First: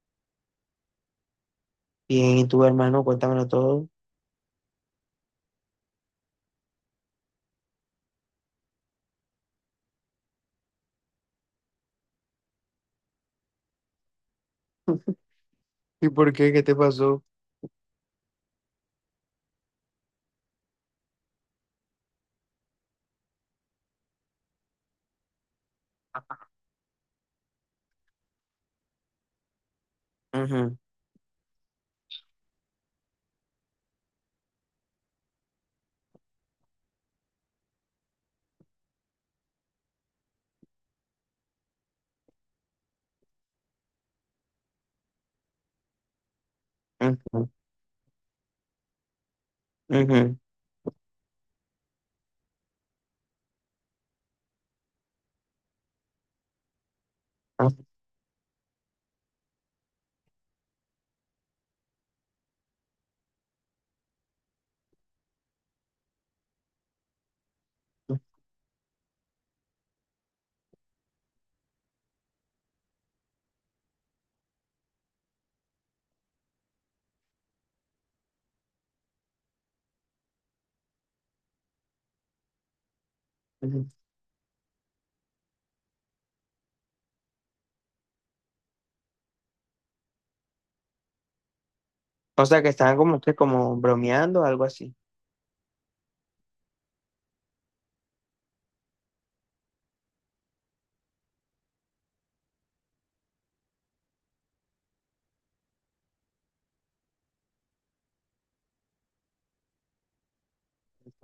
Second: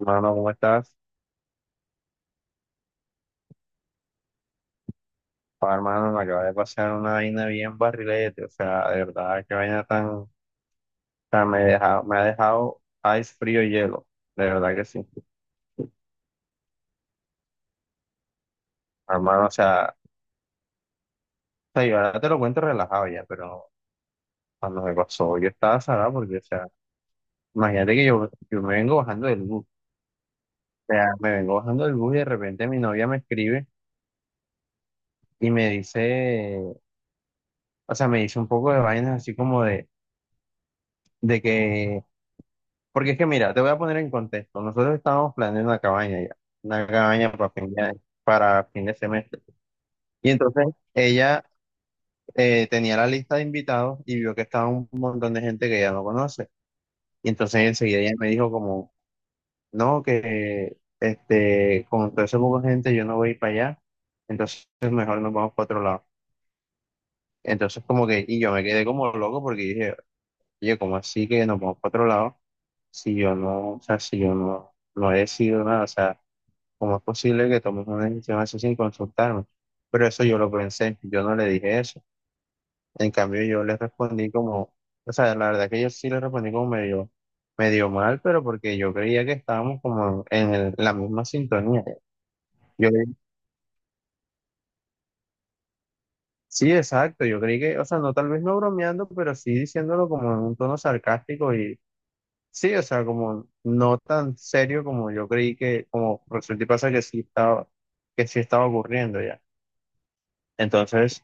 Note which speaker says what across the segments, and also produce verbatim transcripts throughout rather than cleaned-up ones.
Speaker 1: Hermano, ¿cómo estás?
Speaker 2: Bien, ¿y tú, hermano? Cuéntamelo todo.
Speaker 1: Pa, hermano, me acaba de pasar una vaina bien barrilete, o sea, de verdad, qué vaina tan, o sea me deja, me ha dejado ice frío y hielo, de verdad que sí.
Speaker 2: ¿Y por qué? ¿Qué te pasó?
Speaker 1: Hermano, o sea, o sea, yo ahora te lo cuento relajado ya, pero cuando me pasó, yo estaba salado porque, o sea, imagínate que yo, yo me vengo bajando del bus,
Speaker 2: Ujú,
Speaker 1: o sea, me vengo bajando del bus y de repente mi novia me escribe y me dice, o sea, me dice un poco de vainas así como de, de que porque es que mira, te voy a poner en contexto. Nosotros estábamos planeando una cabaña ya, una cabaña para
Speaker 2: ujú,
Speaker 1: fin de, para fin de semestre. Y
Speaker 2: ujú,
Speaker 1: entonces ella eh, tenía la lista de invitados y vio que estaba un montón de gente que ella no conoce. Y entonces
Speaker 2: ah,
Speaker 1: enseguida ella me dijo como, no, que este, con todo ese poco de gente yo no voy para allá, entonces mejor nos vamos para otro lado. Entonces como
Speaker 2: ujú,
Speaker 1: que, y yo me quedé como loco porque dije, oye, ¿cómo así que nos vamos para otro lado? Si yo no, o sea, si yo no, no he decidido nada, o sea, ¿cómo es posible que tomes una decisión así sin consultarme? Pero eso yo lo pensé, yo no le dije eso. En cambio, yo le
Speaker 2: ujú.
Speaker 1: respondí como, o sea, la verdad que yo sí le respondí como medio, medio mal, pero porque yo creía que estábamos como en el- la misma sintonía.
Speaker 2: O sea, que
Speaker 1: Yo,
Speaker 2: estaban
Speaker 1: le-
Speaker 2: como que como bromeando, o algo así.
Speaker 1: sí, exacto, yo creí que, o sea, no tal vez no bromeando, pero sí diciéndolo como en un tono sarcástico y sí, o sea, como no tan serio como yo creí que, como resulta y pasa que sí estaba, que sí estaba ocurriendo ya. Entonces...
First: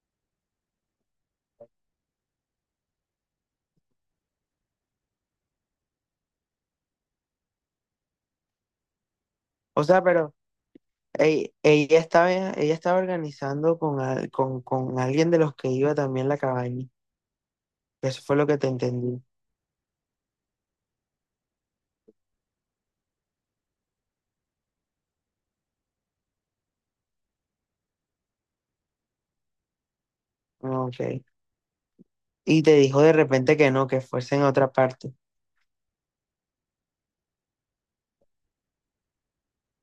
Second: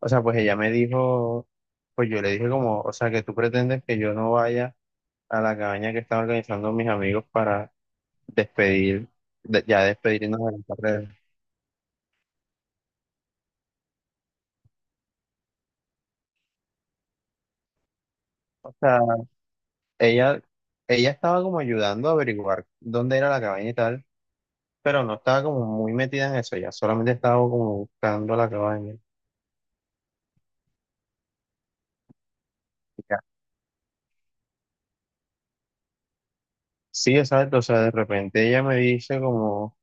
Speaker 1: o sea, pues ella me dijo, pues yo le dije como, o sea, que tú pretendes que yo no vaya a la cabaña que están organizando mis amigos para despedir, de- ya
Speaker 2: O sea, pero
Speaker 1: despedirnos de la carrera.
Speaker 2: ey, ella estaba, ella estaba organizando con, al- con, con alguien de los que iba también la cabaña. Eso fue lo que te
Speaker 1: O sea,
Speaker 2: entendí.
Speaker 1: ella, ella estaba como ayudando a averiguar dónde era la cabaña y tal, pero no estaba como muy metida en eso, ella solamente estaba como buscando la cabaña.
Speaker 2: Ah, ok. Y te dijo de
Speaker 1: Ya.
Speaker 2: repente que no, que fuese en otra parte.
Speaker 1: Sí, exacto, o sea, de repente ella me dice como,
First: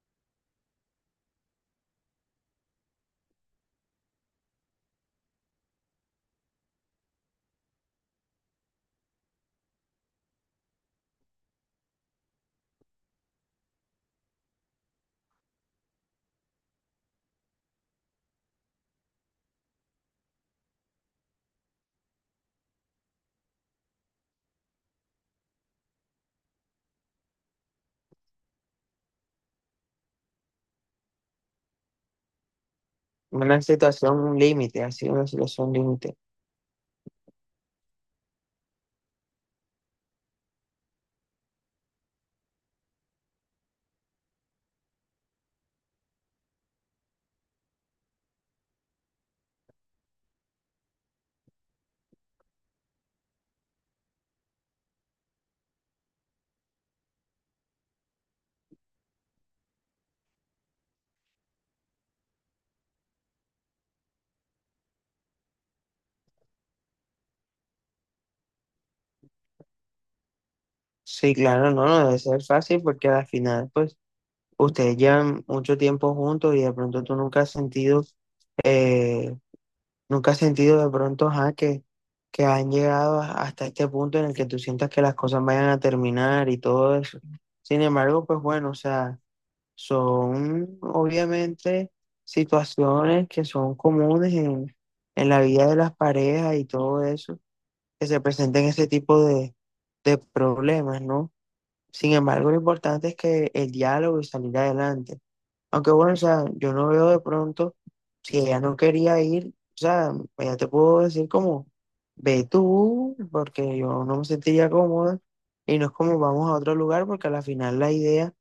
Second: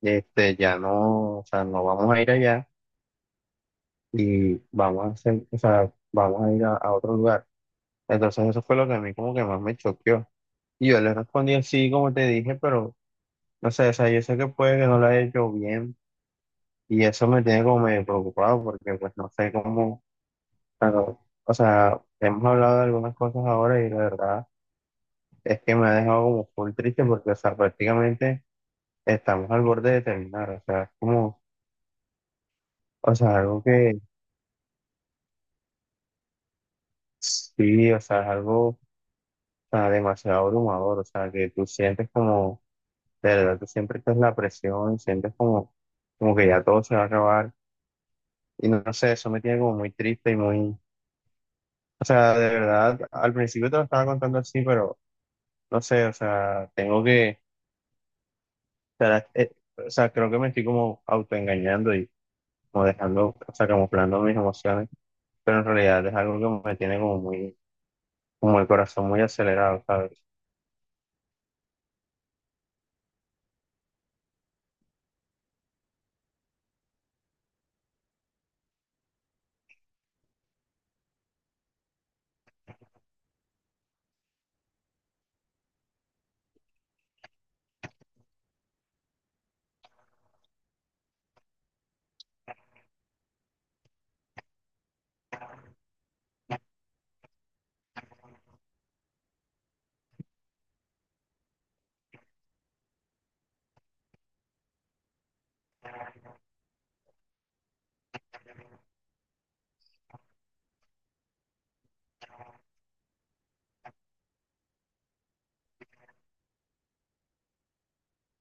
Speaker 1: este, ya no, o sea, no vamos a ir allá y vamos a hacer, o sea, vamos a ir a a otro lugar. Entonces eso fue lo que a mí como que más me choqueó. Y yo le respondí así como te dije, pero no sé, o sea, yo sé que puede que no lo haya hecho bien y eso me tiene como medio preocupado porque pues no sé cómo, pero, o sea, hemos hablado de algunas cosas ahora y la verdad es que me ha dejado como full triste porque, o sea, prácticamente estamos al borde de terminar, o sea, es como, o sea,
Speaker 2: Una
Speaker 1: algo que
Speaker 2: situación, un límite, así, una situación límite.
Speaker 1: sí, o sea, es algo, o sea, demasiado abrumador, o sea, que tú sientes como de verdad, tú siempre estás la presión, sientes como, como que ya todo se va a acabar. Y no, no sé, eso me tiene como muy triste y muy... O sea, de verdad, al principio te lo estaba contando así, pero no sé, o sea, tengo que... O sea, eh, o sea, creo que me estoy como autoengañando y como dejando, o sea, camuflando mis emociones, pero en realidad es algo que me tiene como muy, como el corazón muy acelerado, ¿sabes?
Speaker 2: Sí, claro, no, no debe ser fácil porque al final, pues, ustedes llevan mucho tiempo juntos y de pronto tú nunca has sentido, eh, nunca has sentido de pronto, ajá, que, que han llegado a- hasta este punto en el que tú sientas que las cosas vayan a terminar y todo eso. Sin embargo, pues bueno, o sea. Son obviamente situaciones que son comunes en, en la vida de las parejas y todo eso, que se presenten ese tipo de, de problemas, ¿no? Sin embargo, lo importante es que el diálogo y salir adelante. Aunque bueno, o sea, yo no veo de pronto si ella no quería ir, o sea, ella te puedo decir como, ve tú, porque yo no me sentiría cómoda y no es como vamos a otro lugar, porque a la final la idea,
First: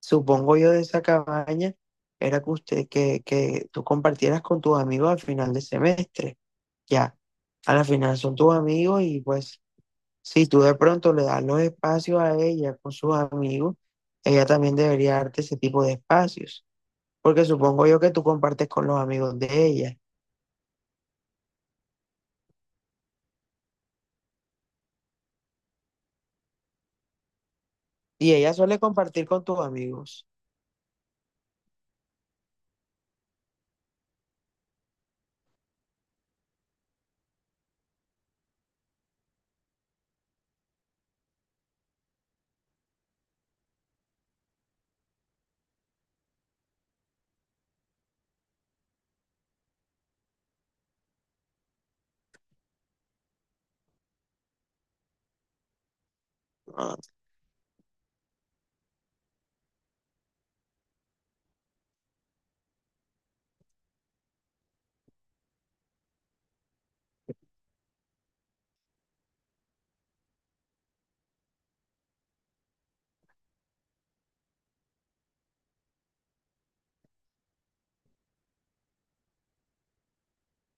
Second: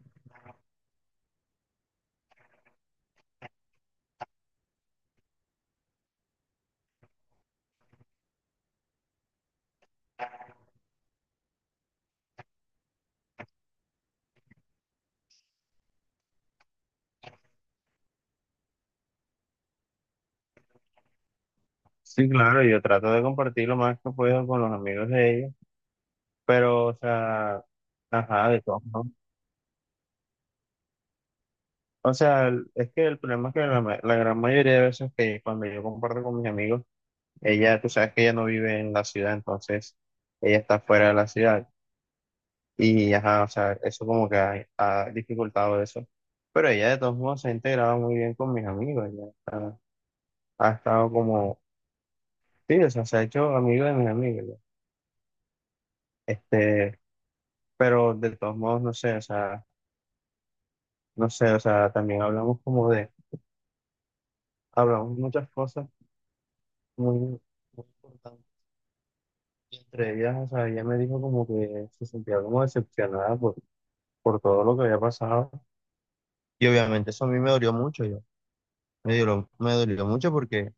Speaker 2: supongo yo, de esa cabaña era que usted, que, que tú compartieras con tus amigos al final de semestre. Ya, a la final son tus amigos y pues si tú de pronto le das los espacios a ella con sus amigos, ella también debería darte ese tipo de espacios. Porque supongo yo que tú compartes con los amigos de ella
Speaker 1: Sí, claro, yo trato de compartir lo más que puedo con los amigos de ella, pero, o sea,
Speaker 2: y
Speaker 1: ajá,
Speaker 2: ella
Speaker 1: de
Speaker 2: suele
Speaker 1: todos modos.
Speaker 2: compartir con tus amigos.
Speaker 1: O sea, el- es que el problema es que la, ma- la gran mayoría de veces que cuando yo comparto con mis amigos, ella, tú sabes que ella no vive en la ciudad, entonces ella está fuera de la ciudad. Y ajá, o sea, eso como que ha, ha dificultado eso. Pero ella de todos modos se ha integrado muy bien con mis amigos, ya está- ha estado como, sí, o sea, se ha hecho amigo de mis amigos, ya.
Speaker 2: Ah,
Speaker 1: Este, pero de todos modos, no sé, o sea, no sé, o sea, también hablamos como de, hablamos muchas cosas muy... muy importantes. Entre ellas, o sea, ella me dijo como que se sentía como decepcionada por, por todo lo que había pasado. Y obviamente eso a mí me dolió mucho, yo. Me dolió, me dolió mucho porque,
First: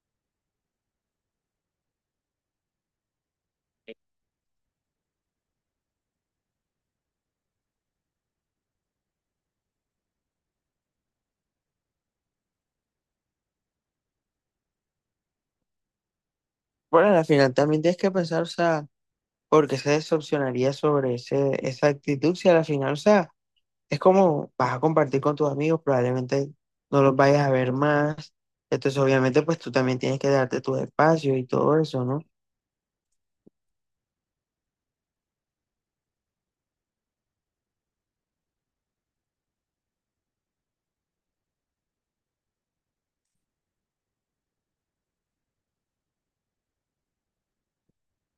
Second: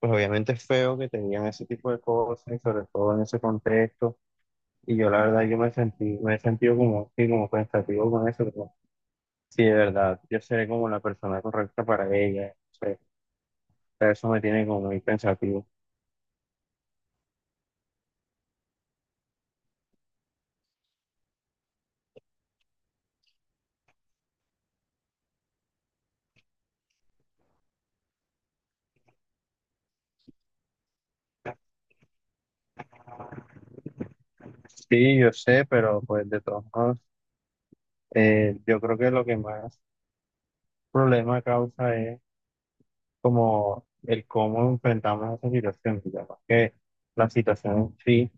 Speaker 1: pues obviamente es feo que te digan ese tipo de cosas, y sobre todo en ese contexto. Y yo la verdad, yo me sentí, me he sentido como, sí, como pensativo con eso. Como, sí, de verdad, yo seré como la persona correcta para ella. O sea, pero eso me tiene como muy pensativo.
Speaker 2: bueno, al final también tienes que pensar, o sea, por qué se decepcionaría sobre ese, esa actitud si a la final, o sea... Es como vas a compartir con tus amigos, probablemente no los vayas a ver más. Entonces, obviamente, pues tú también tienes que darte tus espacios y todo eso, ¿no?
Speaker 1: Sí, yo sé, pero pues de todos modos, eh, yo creo que lo que más problema causa es como el cómo enfrentamos esa situación, digamos que la situación en sí,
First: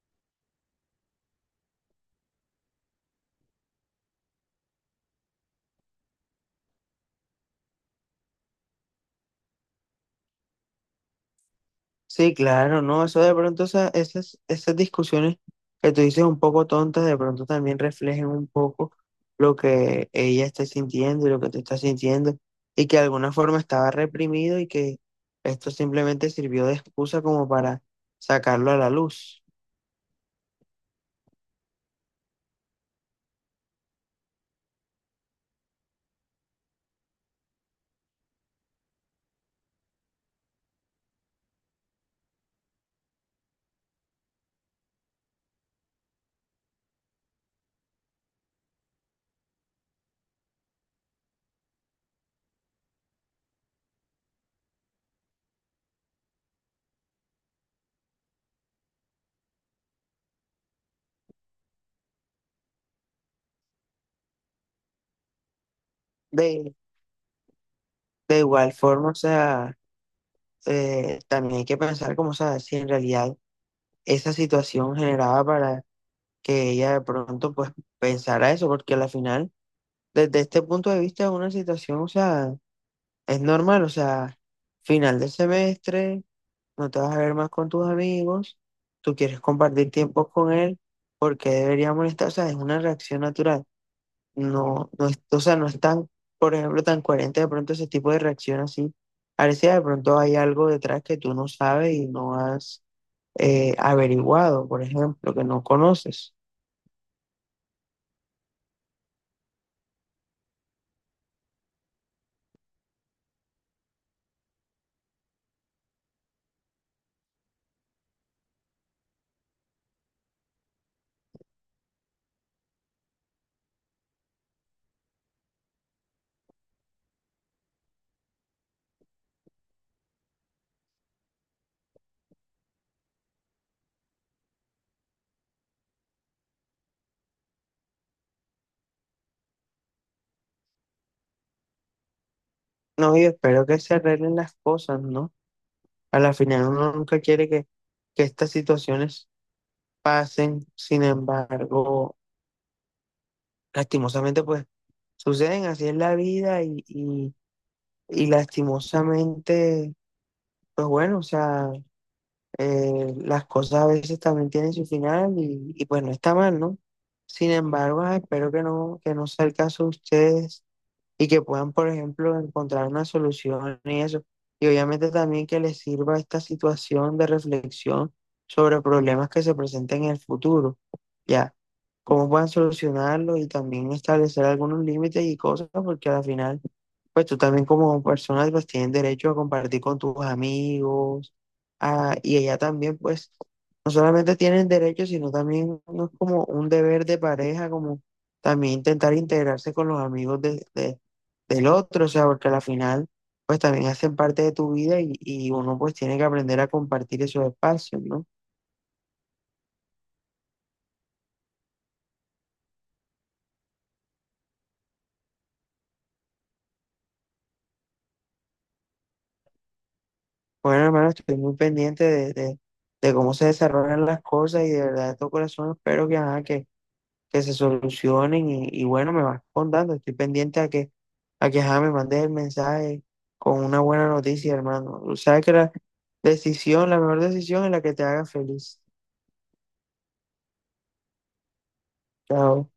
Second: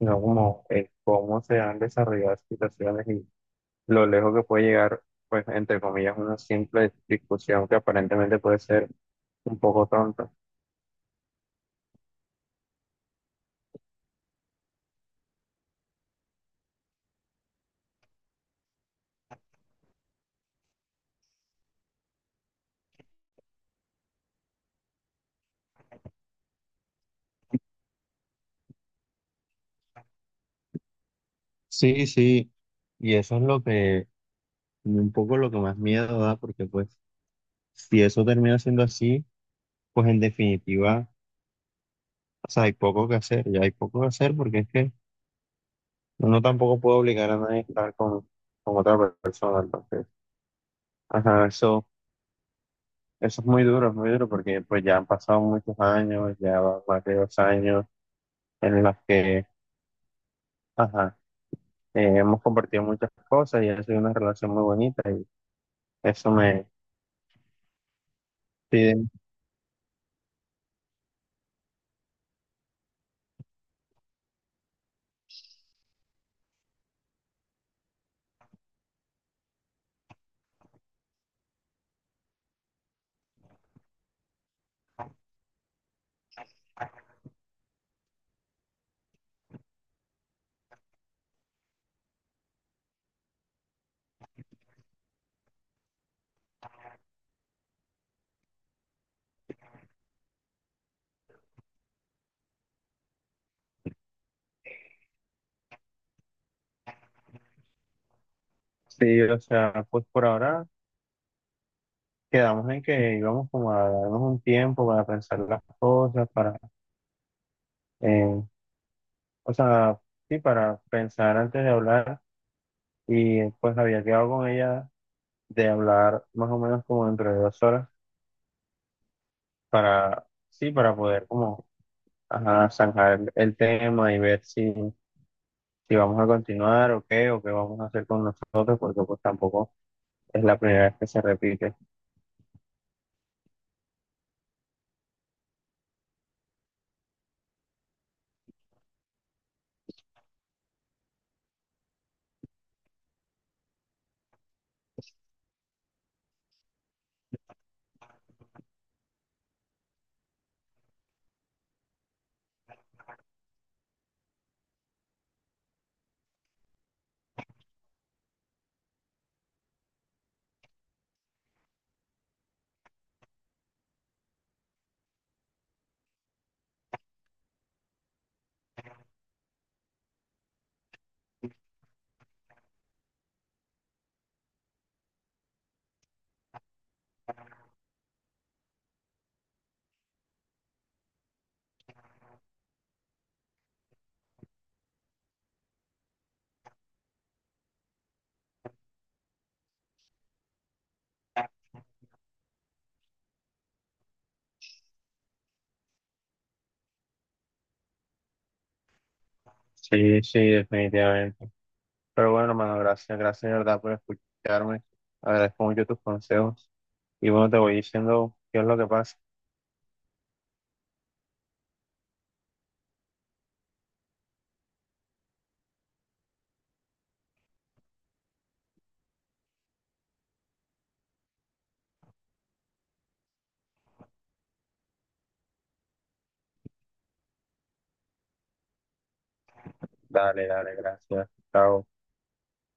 Speaker 1: no como el cómo se han desarrollado las situaciones y lo lejos que puede llegar, pues, entre comillas, una simple discusión que aparentemente puede ser un poco tonta.
Speaker 2: Sí, claro, ¿no? Eso de pronto, esa- esas, esas discusiones que tú dices un poco tontas, de pronto también reflejen un poco lo que ella está sintiendo y lo que tú estás sintiendo, y que de alguna forma estaba reprimido y que esto simplemente sirvió de excusa como para sacarlo a la luz.
Speaker 1: Sí, sí, y eso es lo que, un poco lo que más miedo da, porque pues si eso termina siendo así, pues en definitiva, o sea, hay poco que hacer, ya hay poco que hacer, porque es que uno tampoco puede obligar a nadie a estar con, con otra persona, entonces, ajá, eso, eso es muy duro, es muy duro porque pues ya han pasado muchos años, ya van más de dos años en las que, ajá, eh, hemos compartido muchas cosas y ha sido una relación muy bonita y eso me,
Speaker 2: De, de igual
Speaker 1: sí,
Speaker 2: forma, o sea... eh, también hay que pensar como, sabes, si en realidad esa situación generaba para que ella de pronto pues pensara eso, porque al final, desde este punto de vista, es una situación, o sea, es normal, o sea, final del semestre, no te vas a ver más con tus amigos, tú quieres compartir tiempo con él, ¿porque debería molestar? O sea, es una reacción natural, no, no es, o sea, no es tan, por ejemplo, tan coherente de pronto ese tipo de reacción así. Parece de pronto hay algo detrás que tú no sabes y no has eh, averiguado, por ejemplo, que no conoces.
Speaker 1: sí, o sea, pues por ahora quedamos en que íbamos como a darnos un tiempo para pensar las cosas, para, eh, o sea, sí, para pensar antes de hablar y pues había quedado con ella de hablar más o menos como dentro de dos horas para, sí, para poder como, ajá, zanjar el, el tema y ver si, si vamos a continuar o qué, o qué vamos a hacer con nosotros, porque pues tampoco es la primera vez que se repite.
Speaker 2: No, yo espero que se arreglen las cosas, ¿no? A la final uno nunca quiere que, que estas situaciones pasen, sin embargo, lastimosamente pues suceden, así es la vida y, y, y lastimosamente, pues bueno, o sea, eh, las cosas a veces también tienen su final y, y pues no está mal, ¿no? Sin embargo, ah, espero que no, que no sea el caso de ustedes, y que puedan, por ejemplo, encontrar una solución y eso. Y obviamente también que les sirva esta situación de reflexión sobre problemas que se presenten en el futuro, ¿ya? Cómo puedan solucionarlo y también establecer algunos límites y cosas, porque al final, pues tú también como persona pues tienes derecho a compartir con tus amigos, a- y ella también pues no solamente tienen derecho, sino también no es como un deber de pareja, como también intentar integrarse con los amigos de, de- del otro, o sea, porque al final pues también hacen parte de tu vida y, y uno pues tiene que aprender a compartir esos espacios, ¿no?
Speaker 1: Sí, sí, definitivamente. Pero bueno, hermano, gracias, gracias de verdad por escucharme. Agradezco mucho tus consejos. Y bueno, te voy diciendo qué es lo que pasa.
Speaker 2: Bueno, hermano, estoy muy pendiente de, de, de cómo se desarrollan las cosas y de verdad de todo corazón espero que, ajá, que, que se solucionen y, y bueno, me vas contando, estoy pendiente a que, a que ajá, me mandes el mensaje con una buena noticia, hermano. Sabes que la decisión, la mejor decisión es la que te haga feliz.
Speaker 1: Dale, dale, gracias. Chao.
Speaker 2: Chao.